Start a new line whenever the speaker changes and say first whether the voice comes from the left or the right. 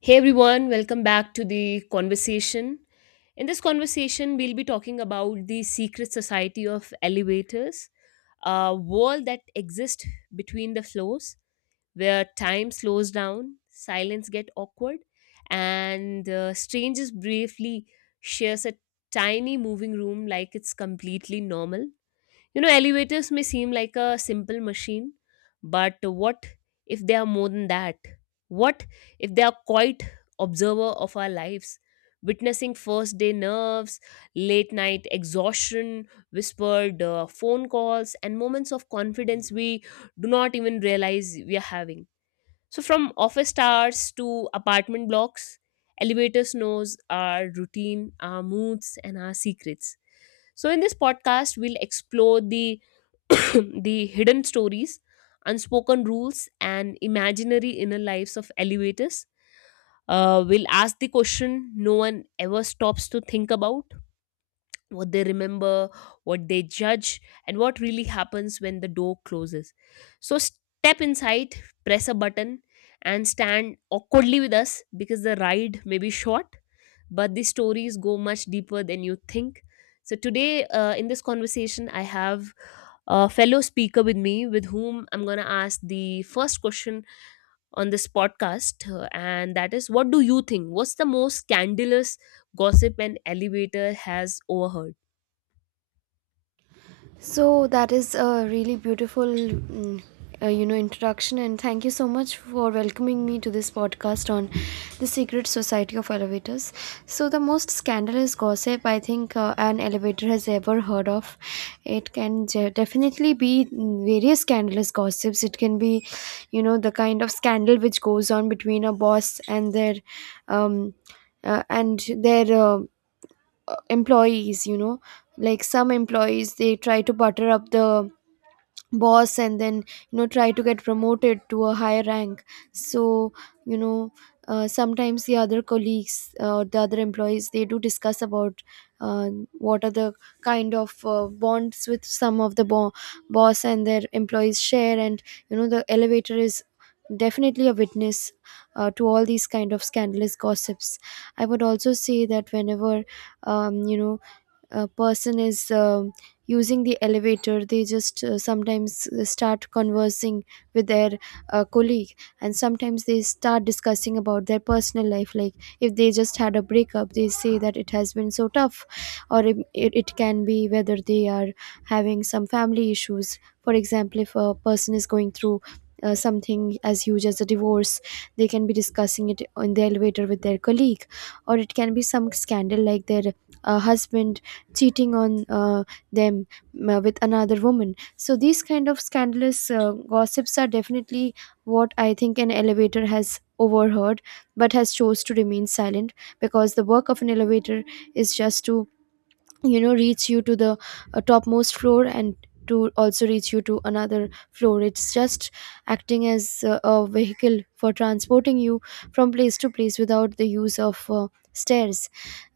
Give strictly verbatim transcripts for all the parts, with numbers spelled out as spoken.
left: Hey everyone, welcome back to the conversation. In this conversation, we'll be talking about the secret society of elevators, a wall that exists between the floors where time slows down, silence get awkward, and uh, strangers briefly shares a tiny moving room like it's completely normal. You know, elevators may seem like a simple machine, but what if they are more than that? What if they are quite observer of our lives, witnessing first day nerves, late night exhaustion, whispered uh, phone calls, and moments of confidence we do not even realize we are having. So, from office towers to apartment blocks, elevators knows our routine, our moods, and our secrets. So, in this podcast, we'll explore the the hidden stories, unspoken rules, and imaginary inner lives of elevators. Uh, will ask the question no one ever stops to think about what they remember, what they judge, and what really happens when the door closes. So step inside, press a button, and stand awkwardly with us because the ride may be short, but the stories go much deeper than you think. So, today uh, in this conversation, I have a fellow speaker with me with whom I'm going to ask the first question on this podcast. uh, And that is, what do you think? What's the most scandalous gossip an elevator has overheard?
right: So that is a really beautiful, mm, uh, you know, introduction, and thank you so much for welcoming me to this podcast on the secret society of elevators. So the most scandalous gossip I think uh, an elevator has ever heard of. It can je- definitely be mm, various scandalous gossips. It can be, you know, the kind of scandal which goes on between a boss and their, um, uh, and their uh, uh, employees, you know, like some employees, they try to butter up the boss, and then, you know, try to get promoted to a higher rank. So, you know, uh, sometimes the other colleagues, uh, the other employees, they do discuss about uh, what are the kind of uh, bonds with some of the bo- boss and their employees share. And, you know, the elevator is definitely a witness uh, to all these kind of scandalous gossips. I would also say that whenever, um, you know, a person is um using the elevator, they just uh, sometimes start conversing with their uh, colleague, and sometimes they start discussing about their personal life. Like if they just had a breakup, they say that it has been so tough. Or it, it, it can be whether they are having some family issues. For example, if a person is going through uh, something as huge as a divorce, they can be discussing it in the elevator with their colleague. Or it can be some scandal like their uh, husband cheating on uh, them uh, with another woman. So these kind of scandalous uh, gossips are definitely what I think an elevator has overheard, but has chose to remain silent, because the work of an elevator is just to, you know, reach you to the uh, topmost floor, and to also reach you to another floor. It's just acting as uh, a vehicle for transporting you from place to place without the use of uh, stairs.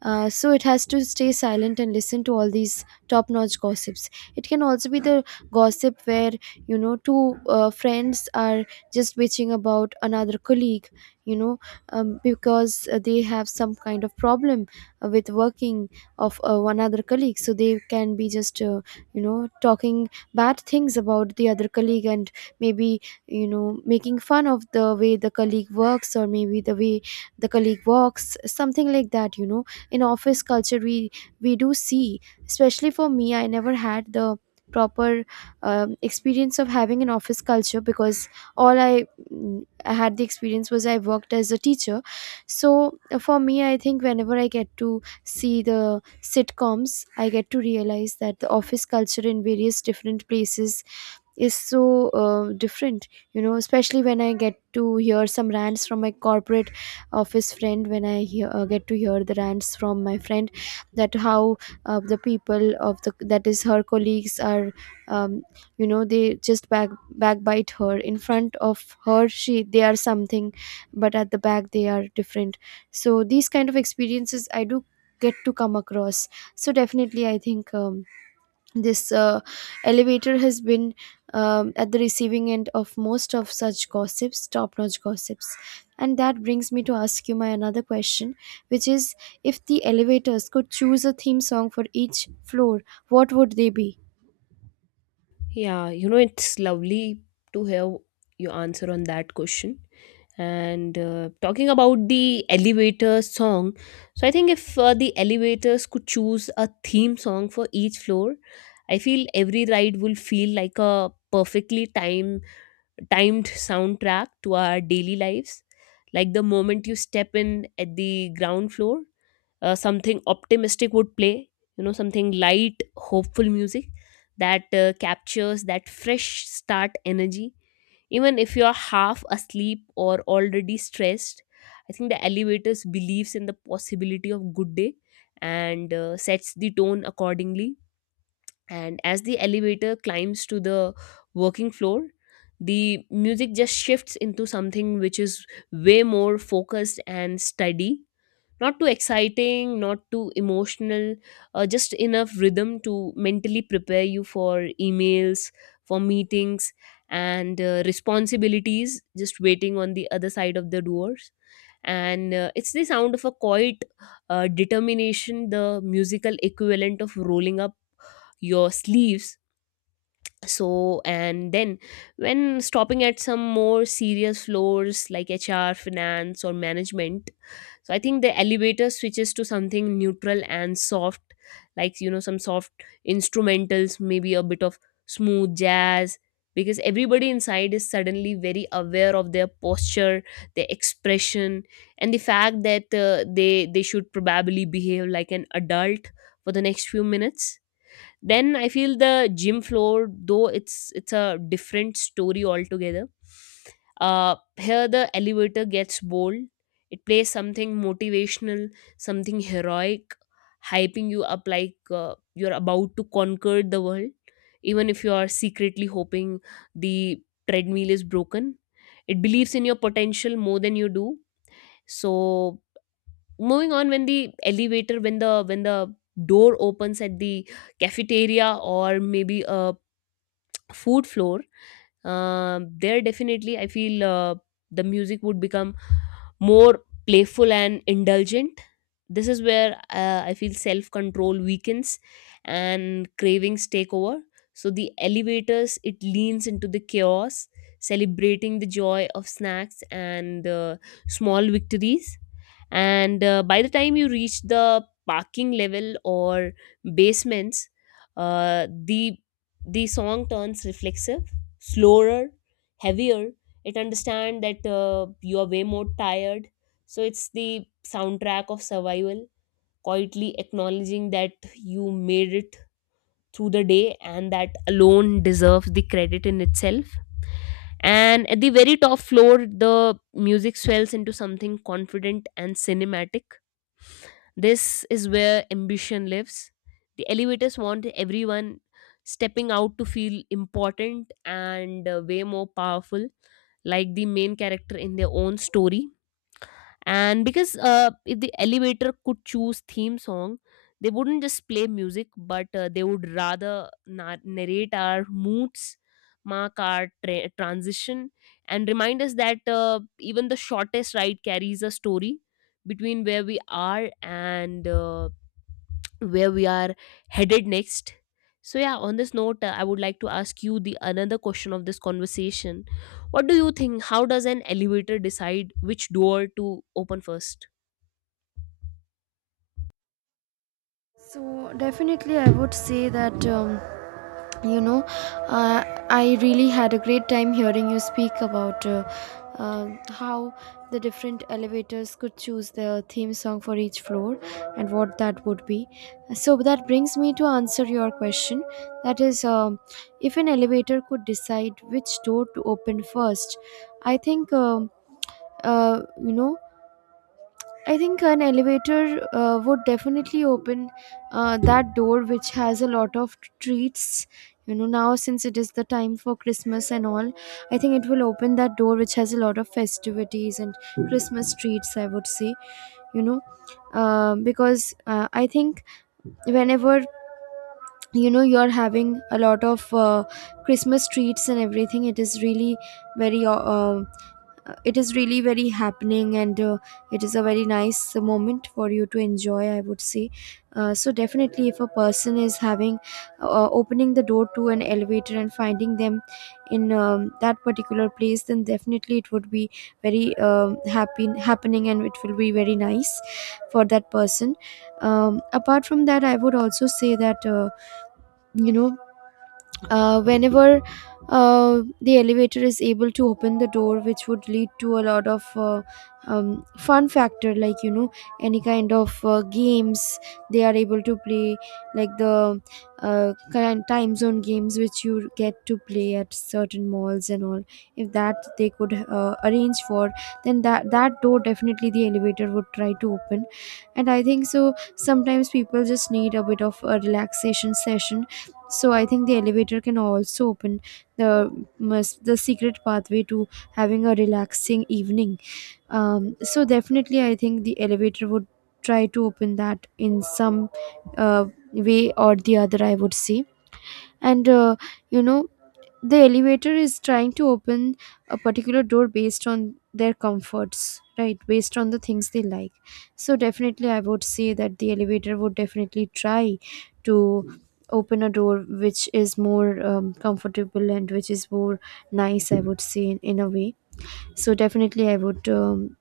right: Uh, so it has to stay silent and listen to all these top notch gossips. It can also be the gossip where, you know, two uh, friends are just bitching about another colleague, you know, um, because uh, they have some kind of problem uh, with working of uh, one other colleague. So they can be just, uh, you know, talking bad things about the other colleague, and maybe, you know, making fun of the way the colleague works, or maybe the way the colleague walks, something like that, you know. In office culture, we we do see, especially for me, I never had the proper um, experience of having an office culture, because all I, mm, I had the experience was I worked as a teacher. So uh, for me, I think whenever I get to see the sitcoms, I get to realize that the office culture in various different places is so uh, different, you know, especially when I get to hear some rants from my corporate office friend, when i hear, uh, get to hear the rants from my friend, that how uh, the people of the, that is her colleagues, are um, you know, they just back backbite her. In front of her, she, they are something, but at the back they are different. So these kind of experiences I do get to come across. So definitely I think, um, this uh, elevator has been, um, at the receiving end of most of such gossips, top notch gossips. And that brings me to ask you my another question, which is, if the elevators could choose a theme song for each floor, what would they be?
left: Yeah, you know, it's lovely to hear your answer on that question. And uh, talking about the elevator song, so I think if uh, the elevators could choose a theme song for each floor, I feel every ride will feel like a perfectly timed timed soundtrack to our daily lives. Like the moment you step in at the ground floor, uh, something optimistic would play, you know, something light, hopeful music that uh, captures that fresh start energy. Even if you're half asleep or already stressed, I think the elevators believes in the possibility of good day and uh, sets the tone accordingly. And as the elevator climbs to the working floor, the music just shifts into something which is way more focused and steady, not too exciting, not too emotional, uh, just enough rhythm to mentally prepare you for emails, for meetings, and uh, responsibilities just waiting on the other side of the doors. And uh, it's the sound of a quiet uh, determination, the musical equivalent of rolling up your sleeves. So and then when stopping at some more serious floors like HR, finance, or management, so I think the elevator switches to something neutral and soft, like you know, some soft instrumentals, maybe a bit of smooth jazz, because everybody inside is suddenly very aware of their posture, their expression, and the fact that uh, they they should probably behave like an adult for the next few minutes. Then I feel the gym floor, though it's it's a different story altogether. Uh, here the elevator gets bold. It plays something motivational, something heroic, hyping you up like uh, you're about to conquer the world, even if you are secretly hoping the treadmill is broken. It believes in your potential more than you do. So moving on, when the elevator when the when the door opens at the cafeteria or maybe a food floor, um, there definitely I feel uh, the music would become more playful and indulgent. This is where uh, I feel self control weakens and cravings take over. So the elevators, it leans into the chaos, celebrating the joy of snacks and uh, small victories. And uh, by the time you reach the parking level or basements, uh, the the song turns reflexive, slower, heavier. It understands that uh, you are way more tired, so it's the soundtrack of survival, quietly acknowledging that you made it through the day, and that alone deserves the credit in itself. And at the very top floor, the music swells into something confident and cinematic. This is where ambition lives. The elevators want everyone stepping out to feel important and uh, way more powerful, like the main character in their own story. And because uh, if the elevator could choose theme song, they wouldn't just play music, but uh, they would rather na- narrate our moods, mark our tra- transition, and remind us that uh, even the shortest ride carries a story between where we are and uh, where we are headed next. So yeah, on this note, uh, I would like to ask you the another question of this conversation. What do you think? How does an elevator decide which door to open first?
right: So definitely I would say that, um, you know, uh, I really had a great time hearing you speak about uh, uh, how the different elevators could choose their theme song for each floor and what that would be. So that brings me to answer your question. That is, um, if an elevator could decide which door to open first, I think. Um uh, you know, I think an elevator uh, would definitely open uh, that door, which has a lot of treats. You know, now since it is the time for Christmas and all, I think it will open that door, which has a lot of festivities and Christmas treats, I would say, you know, uh, because uh, I think whenever, you know, you're having a lot of uh, christmas treats and everything, it is really very uh, uh, it is really very happening, and uh, it is a very nice moment for you to enjoy, I would say. Uh, so definitely, if a person is having, uh, opening the door to an elevator and finding them in, um, that particular place, then definitely it would be very, um, happy happening, and it will be very nice for that person. um, apart from that, I would also say that, uh, you know, uh, whenever uh, the elevator is able to open the door, which would lead to a lot of, uh, um, fun factor, like, you know, any kind of uh, games they are able to play, like the uh, kind time zone games, which you get to play at certain malls and all, if that they could uh, arrange for, then that that door definitely the elevator would try to open. And I think so sometimes people just need a bit of a relaxation session. So I think the elevator can also open the must, the secret pathway to having a relaxing evening. Um, so definitely, I think the elevator would try to open that in some uh, way or the other, I would say. And, uh, you know, the elevator is trying to open a particular door based on their comforts, right? Based on the things they like. So definitely I would say that the elevator would definitely try to open a door which is more, um, comfortable, and which is more nice, I would say, in, in a way. So definitely I would, um,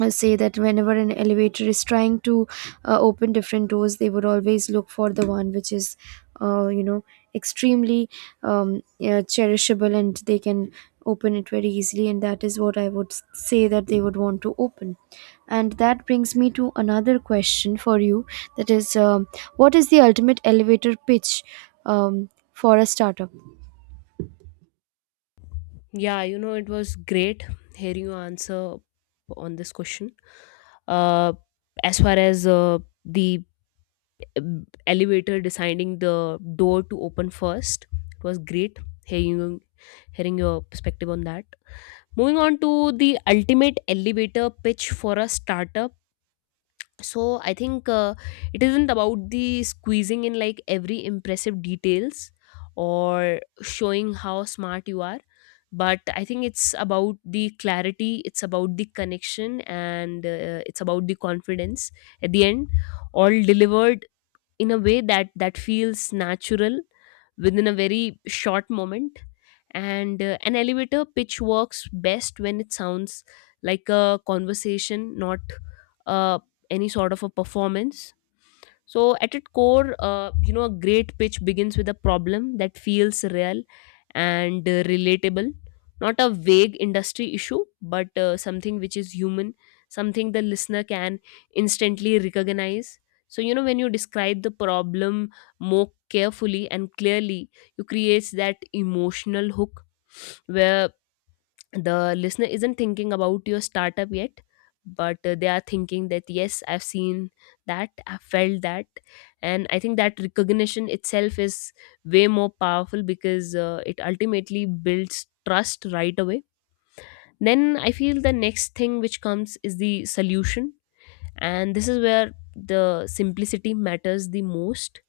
right: uh, say that whenever an elevator is trying to uh, open different doors, they would always look for the one which is, uh, you know, extremely, um, yeah, cherishable, and they can open it very easily. And that is what I would s- say that they would want to open. And that brings me to another question for you, that is, um, what is the ultimate elevator pitch um, for a startup?
left: Yeah, you know, it was great hearing your answer on this question. Uh, as far as uh, the uh, elevator deciding the door to open first, it was great hearing hearing your perspective on that. Moving on to the ultimate elevator pitch for a startup. So I think uh, it isn't about the squeezing in like every impressive details or showing how smart you are, but I think it's about the clarity, it's about the connection, and uh, it's about the confidence. At the end, all delivered in a way that that feels natural within a very short moment. And uh, an elevator pitch works best when it sounds like a conversation, not uh, any sort of a performance. So, at its core, uh, you know, a great pitch begins with a problem that feels real and uh, relatable, not a vague industry issue, but uh, something which is human, something the listener can instantly recognize. So, you know, when you describe the problem more carefully and clearly, you create that emotional hook where the listener isn't thinking about your startup yet, but uh, they are thinking that yes, I've seen that, I have felt that. And I think that recognition itself is way more powerful because uh, it ultimately builds trust right away. Then I feel the next thing which comes is the solution, and this is where the simplicity matters the most.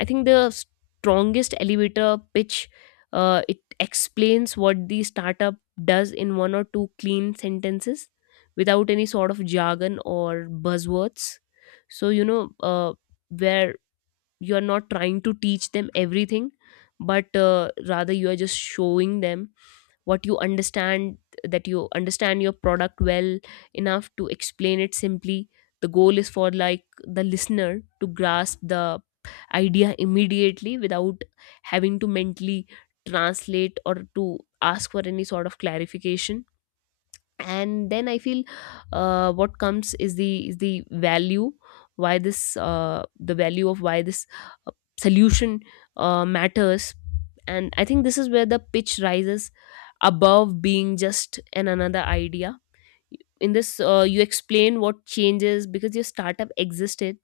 left: I think the strongest elevator pitch, uh, it explains what the startup does in one or two clean sentences without any sort of jargon or buzzwords. So you know uh, where you are not trying to teach them everything, but uh, rather you are just showing them what you understand, that you understand your product well enough to explain it simply. The goal is for like the listener to grasp the idea immediately without having to mentally translate or to ask for any sort of clarification. And then I feel uh, what comes is the is the value, why this uh, the value of why this uh, solution uh, matters. And I think this is where the pitch rises above being just an another idea. In this, uh, you explain what changes because your startup existed.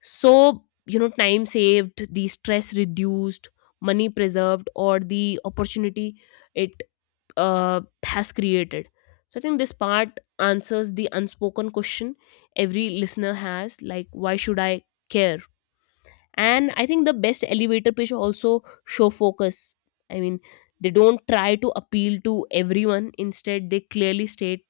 left: So you know, time saved, the stress reduced, money preserved, or the opportunity it uh, has created. So I think this part answers the unspoken question every listener has, like why should I care. And I think the best elevator pitch also show focus. I mean, they don't try to appeal to everyone, instead they clearly state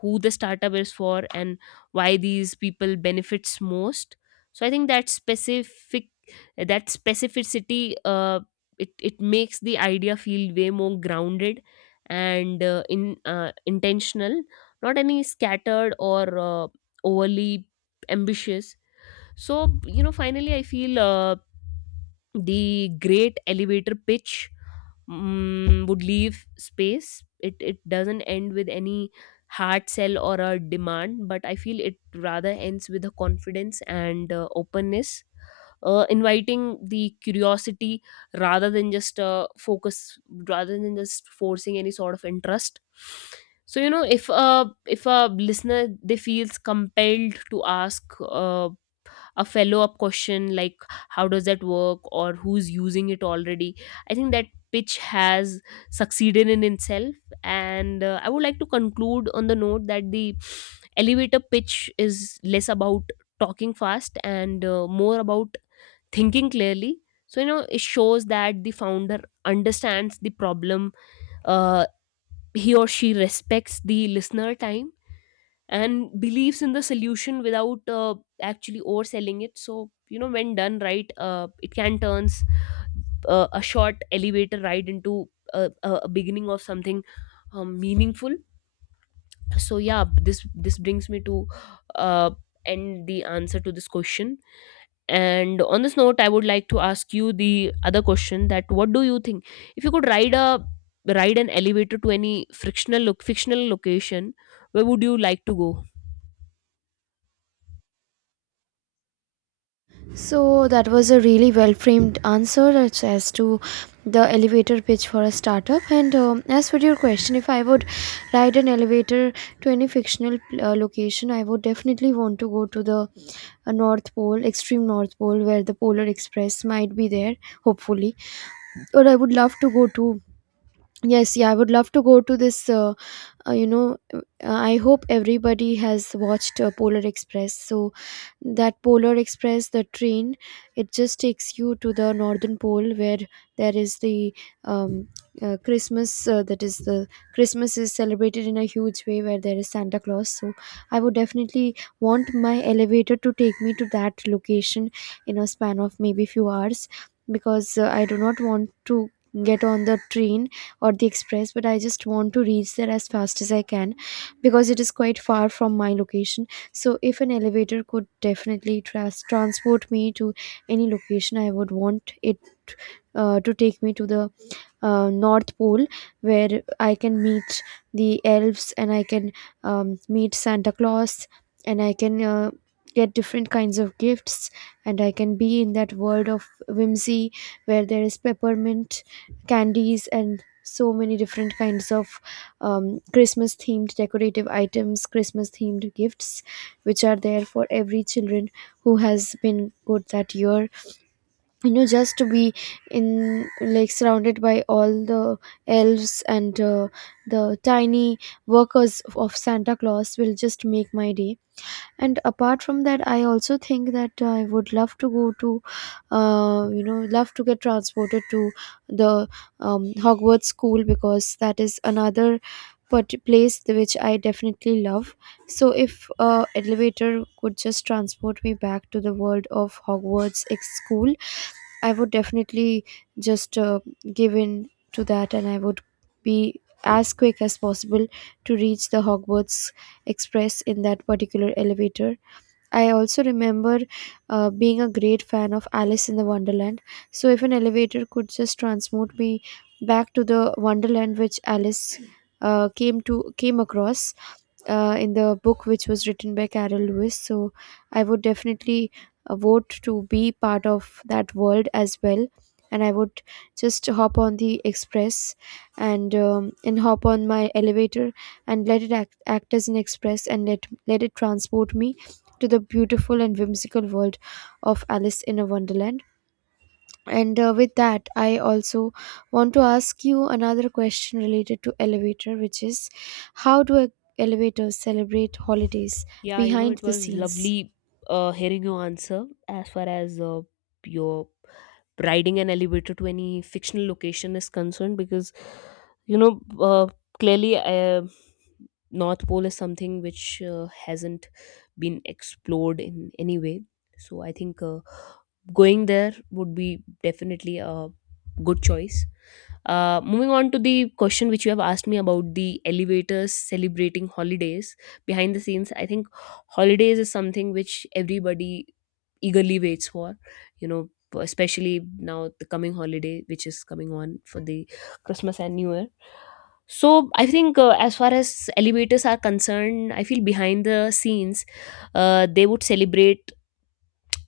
left: who the startup is for and why these people benefits most. So I think that specific that specificity, uh, it, it makes the idea feel way more grounded and uh, in uh, intentional, not any scattered or uh, overly ambitious. So, you know, finally, I feel uh, the great elevator pitch, mm, would leave space. It, it doesn't end with any hard sell or a demand, but I feel it rather ends with a confidence and uh, openness, uh, inviting the curiosity rather than just uh, focus, rather than just forcing any sort of interest. So you know, if a if a listener they feels compelled to ask. Uh, a follow up question like how does that work or who's using it already, I think that pitch has succeeded in itself. And uh, I would like to conclude on the note that the elevator pitch is less about talking fast and uh, more about thinking clearly. So you know, it shows that the founder understands the problem, uh, he or she respects the listener time and believes in the solution without uh, actually overselling it. So you know, when done right, uh, it can turns uh, a short elevator ride into a, a a beginning of something um, meaningful. So yeah, this this brings me to uh, end the answer to this question. And on this note, I would like to ask you the other question: that what do you think, if you could ride a ride an elevator to any frictional look fictional location, where would you like to go?
right: So that was a really well framed answer as, as to the elevator pitch for a startup. And, um, as for your question, if I would ride an elevator to any fictional uh, location, I would definitely want to go to the uh, North Pole, extreme North Pole, where the Polar Express might be there, hopefully. Or I would love to go to. Yes, yeah, I would love to go to this. Uh, uh, you know, uh, I hope everybody has watched uh, Polar Express. So that polar express, the train, it just takes you to the northern pole, where there is the, um, uh, christmas, uh, that is, the christmas is celebrated in a huge way, where there is santa claus. So I would definitely want my elevator to take me to that location in a span of maybe few hours, because uh, I do not want to get on the train or the express, but I just want to reach there as fast as I can, because it is quite far from my location. So if an elevator could definitely tras transport me to any location, I would want it uh, to take me to the uh, North Pole, where I can meet the elves, and I can, um, meet Santa Claus, and I can uh, get different kinds of gifts, and I can be in that world of whimsy, where there is peppermint candies and so many different kinds of, um, Christmas themed decorative items, Christmas themed gifts, which are there for every children who has been good that year. You know, just to be in, like surrounded by all the elves, and uh, the tiny workers of santa claus, will just make my day. And apart from that, I also think that I would love to go to, uh, you know, love to get transported to the, um, hogwarts school, because that is another but place which I definitely love. So if uh, elevator could just transport me back to the world of hogwarts ex school, I would definitely just, uh, give in to that, and I would be as quick as possible to reach the Hogwarts Express in that particular elevator. I also remember uh, being a great fan of Alice in the Wonderland. So if an elevator could just transport me back to the Wonderland, which Alice uh, came to came across uh, in the book, which was written by Carol Lewis, so I would definitely uh, vote to be part of that world as well. And I would just hop on the express and um, and hop on my elevator and let it act, act as an express and let let it transport me to the beautiful and whimsical world of Alice in a Wonderland. And uh, with that, I also want to ask you another question related to elevator, which is how do e-, elevators celebrate holidays
left: Yeah, you know,
right: behind
left: it
right: the
left: was
right: scenes?
left: lovely uh, hearing your answer as far as uh, your riding an elevator to any fictional location is concerned because, you know, uh, clearly uh, North Pole is something which uh, hasn't been explored in any way. So I think uh, going there would be definitely a good choice. Uh, moving on to the question which you have asked me about the elevators celebrating holidays behind the scenes, I think holidays is something which everybody eagerly waits for, you know, especially now the coming holiday which is coming on for the Christmas and New Year. So I think uh, as far as elevators are concerned, I feel behind the scenes uh, they would celebrate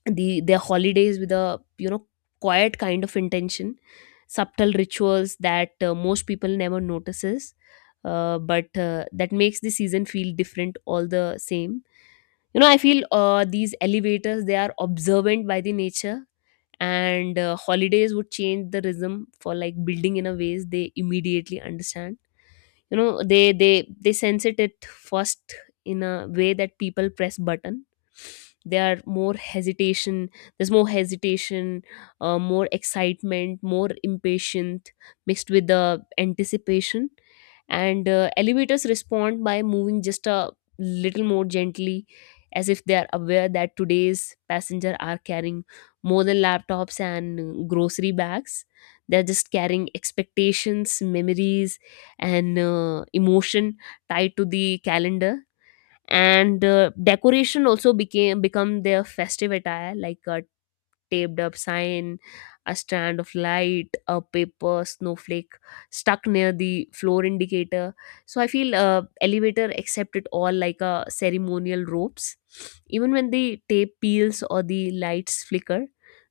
left: the their holidays with a, you know, quiet kind of intention, subtle rituals that uh, most people never notices, uh, but uh, that makes the season feel different all the same. You know, I feel uh, these elevators, they are observant by the nature, and uh, holidays would change the rhythm for like building in a ways they immediately understand. You know, they they they sense it at first in a way that people press button. There are more hesitation, there's more hesitation, uh, more excitement, more impatient, mixed with the anticipation. And uh, elevators respond by moving just a little more gently, as if they are aware that today's passenger are carrying more than laptops and grocery bags. They're just carrying expectations, memories, and uh, emotion tied to the calendar. And uh, decoration also became become their festive attire, like a taped up sign, a strand of light, a paper snowflake stuck near the floor indicator. So I feel uh, elevator accept it all like a ceremonial ropes. Even when the tape peels or the lights flicker,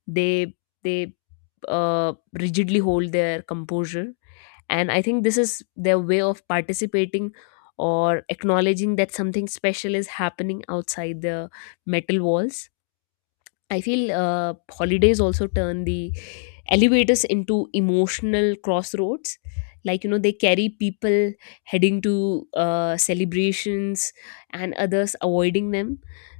left: they they uh, rigidly hold their composure, and I think this is their way of participating or acknowledging that something special is happening outside the metal walls. I feel uh, holidays also turn the elevators into emotional crossroads. Like, you know, they carry people heading to uh, celebrations and others avoiding them.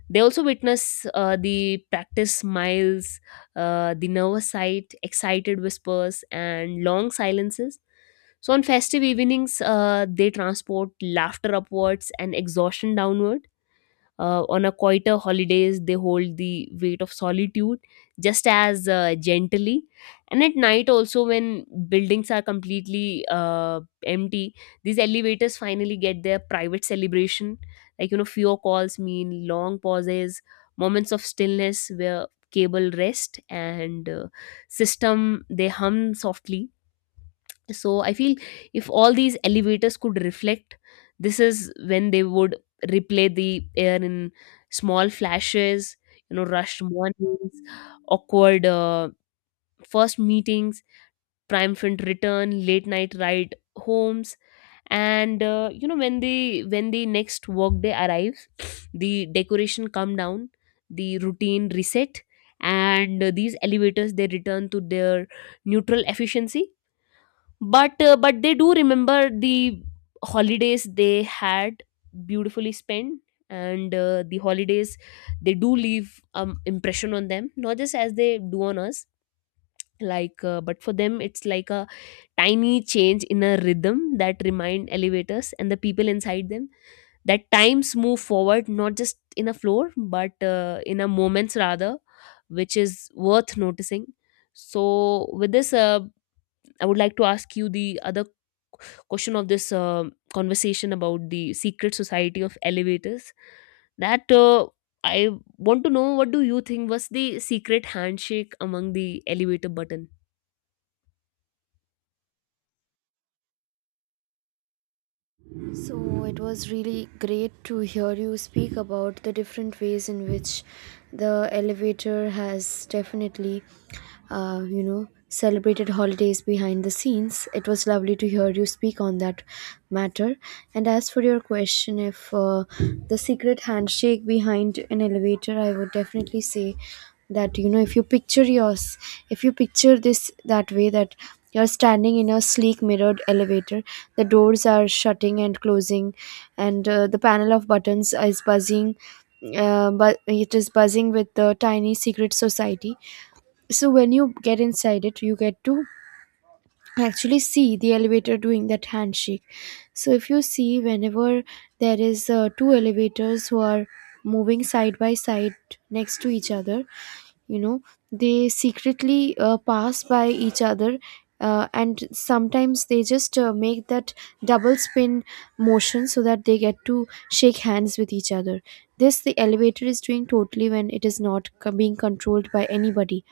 left: They also witness uh, the practiced smiles, uh, the nervous sight, excited whispers, and long silences. So, on festive evenings, uh, they transport laughter upwards and exhaustion downward. Uh, on a quieter holidays, they hold the weight of solitude just as uh, gently. And at night, also, when buildings are completely uh, empty, these elevators finally get their private celebration. Like, you know, fewer calls mean long pauses, moments of stillness where cable rest and uh, system they hum softly. So I feel if all these elevators could reflect, this is when they would replay the air in small flashes. You know, rushed mornings, awkward uh, first meetings, triumphant return, late night ride homes. And uh, you know, when the when the next workday arrives, the decoration come down, the routine reset, and uh, these elevators, they return to their neutral efficiency. But uh, but they do remember the holidays they had beautifully spent. And uh, the holidays, they do leave um impression on them, not just as they do on us. Like uh, but for them it's like a tiny change in a rhythm that remind elevators and the people inside them that times move forward, not just in a floor but uh, in a moments rather, which is worth noticing. So with this uh, I would like to ask you the other question of this uh, conversation about the secret society of elevators. That uh, I want to know, what do you think was the secret handshake among the elevator button?
right: So it was really great to hear you speak about the different ways in which the elevator has definitely, uh, you know, celebrated holidays behind the scenes. It was lovely to hear you speak on that matter. And as for your question, if uh, the secret handshake behind an elevator, I would definitely say that, you know, if you picture yours if you picture this that way, that you're standing in a sleek mirrored elevator. The doors are shutting and closing, and uh, the panel of buttons is buzzing. Uh, but it is buzzing with the tiny secret society. So when you get inside it, you get to actually see the elevator doing that handshake. So if you see, whenever there is uh, two elevators who are moving side by side next to each other, you know, they secretly uh, pass by each other uh, and sometimes they just uh, make that double spin motion so that they get to shake hands with each other. This the elevator is doing totally when it is not co- being controlled by anybody.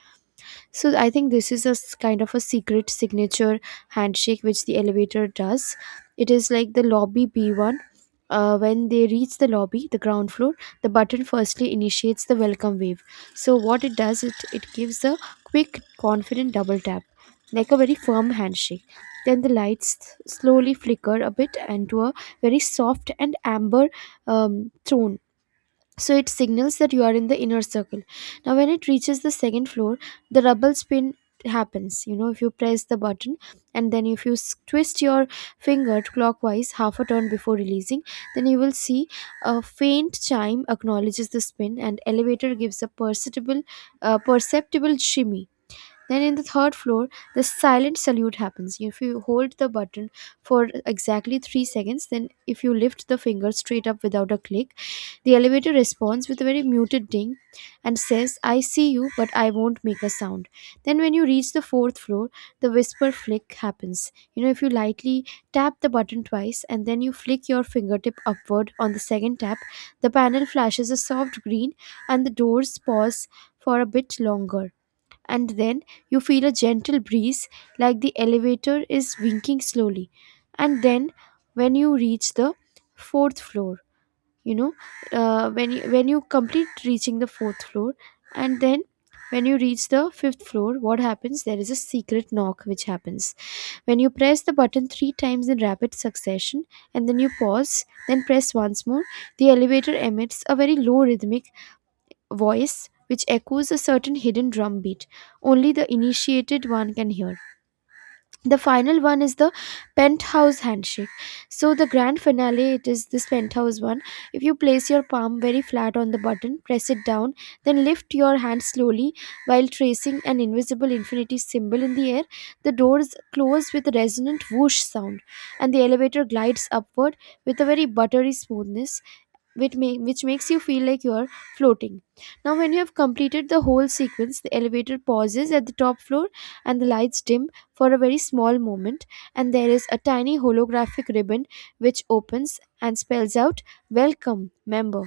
right: So I think this is a s- kind of a secret signature handshake which the elevator does. It is like the lobby B one. Uh, when they reach the lobby, the ground floor, the button firstly initiates the welcome wave. So what it does, it it gives a quick, confident double tap, like a very firm handshake. Then the lights slowly flicker a bit and to a very soft and amber um, tone, so it signals that you are in the inner circle. Now when it reaches the second floor, the rubble spin happens. You know, if you press the button and then if you s- twist your finger clockwise half a turn before releasing, then you will see a faint chime acknowledges the spin, and elevator gives a perceptible uh, perceptible shimmy. Then in the third floor, the silent salute happens. If you hold the button for exactly three seconds, then if you lift the finger straight up without a click, the elevator responds with a very muted ding and says, I see you, but I won't make a sound. Then when you reach the fourth floor, the whisper flick happens. You know, if you lightly tap the button twice and then you flick your fingertip upward on the second tap, the panel flashes a soft green and the doors pause for a bit longer, and then you feel a gentle breeze, like the elevator is winking slowly. And then when you reach the fourth floor, you know, uh, when you, when you complete reaching the fourth floor, and then when you reach the fifth floor, what happens? There is a secret knock which happens. When you press the button three times in rapid succession and then you pause, then press once more, the elevator emits a very low rhythmic voice which echoes a certain hidden drum beat only the initiated one can hear. The final one is the penthouse handshake. So the grand finale, it is this penthouse one. If you place your palm very flat on the button, press it down, then lift your hand slowly while tracing an invisible infinity symbol in the air, the doors close with a resonant whoosh sound and the elevator glides upward with a very buttery smoothness, which, make, which makes you feel like you are floating. Now, when you have completed the whole sequence, the elevator pauses at the top floor and the lights dim for a very small moment, and there is a tiny holographic ribbon which opens and spells out Welcome, member.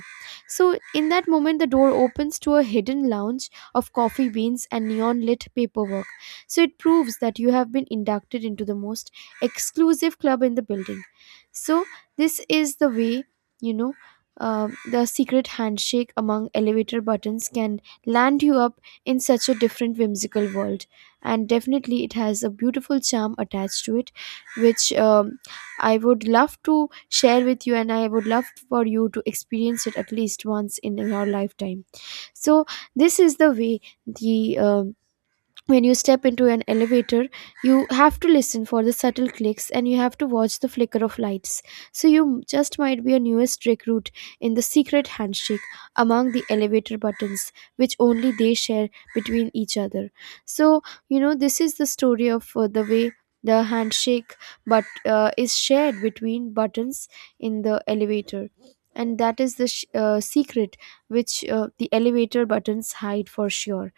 right: So, in that moment, the door opens to a hidden lounge of coffee beans and neon lit paperwork. So, it proves that you have been inducted into the most exclusive club in the building. So, this is the way, you know, uh, the secret handshake among elevator buttons can land you up in such a different whimsical world, and definitely it has a beautiful charm attached to it which, um, I would love to share with you, and I would love for you to experience it at least once in your lifetime. So this is the way. The um, when you step into an elevator, you have to listen for the subtle clicks and you have to watch the flicker of lights, so you just might be a newest recruit in the secret handshake among the elevator buttons, which only they share between each other. So, you know, this is the story of uh, the way the handshake, but uh, is shared between buttons in the elevator, and that is the sh- uh, secret which uh, the elevator buttons hide for sure.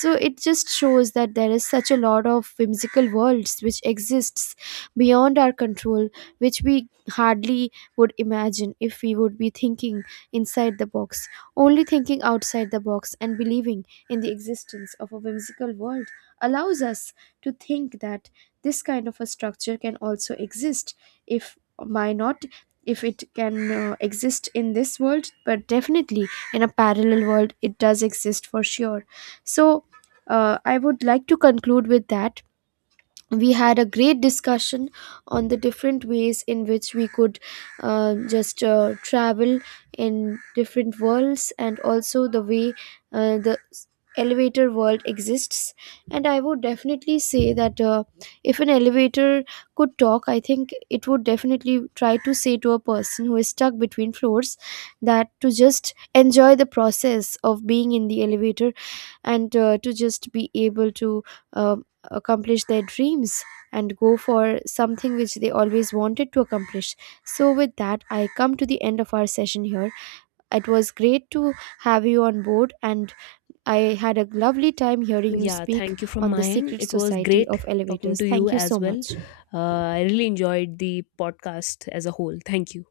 right: So it just shows that there is such a lot of whimsical worlds which exists beyond our control, which we hardly would imagine if we would be thinking inside the box. Only thinking outside the box and believing in the existence of a whimsical world allows us to think that this kind of a structure can also exist. If why not, if it can uh, exist in this world, but definitely in a parallel world it does exist for sure. So uh, I would like to conclude with that. We had a great discussion on the different ways in which we could uh, just uh, travel in different worlds, and also the way uh, the s- elevator world exists. And I would definitely say that uh, if an elevator could talk, I think it would definitely try to say to a person who is stuck between floors that to just enjoy the process of being in the elevator and uh, to just be able to um accomplish their dreams and go for something which they always wanted to accomplish. So, with that, I come to the end of our session here. It was great to have you on board, and I had a lovely time hearing you
left: Yeah,
right: speak
left: thank you from
right: on the
left: my end.
right: secret
left: It was
right: society
left: great
right: of
left: talking
right: elevators.
left: to you
right: Thank you
left: as
right: so
left: well.
right: much.
left: Uh, I really enjoyed the podcast as a whole. Thank you.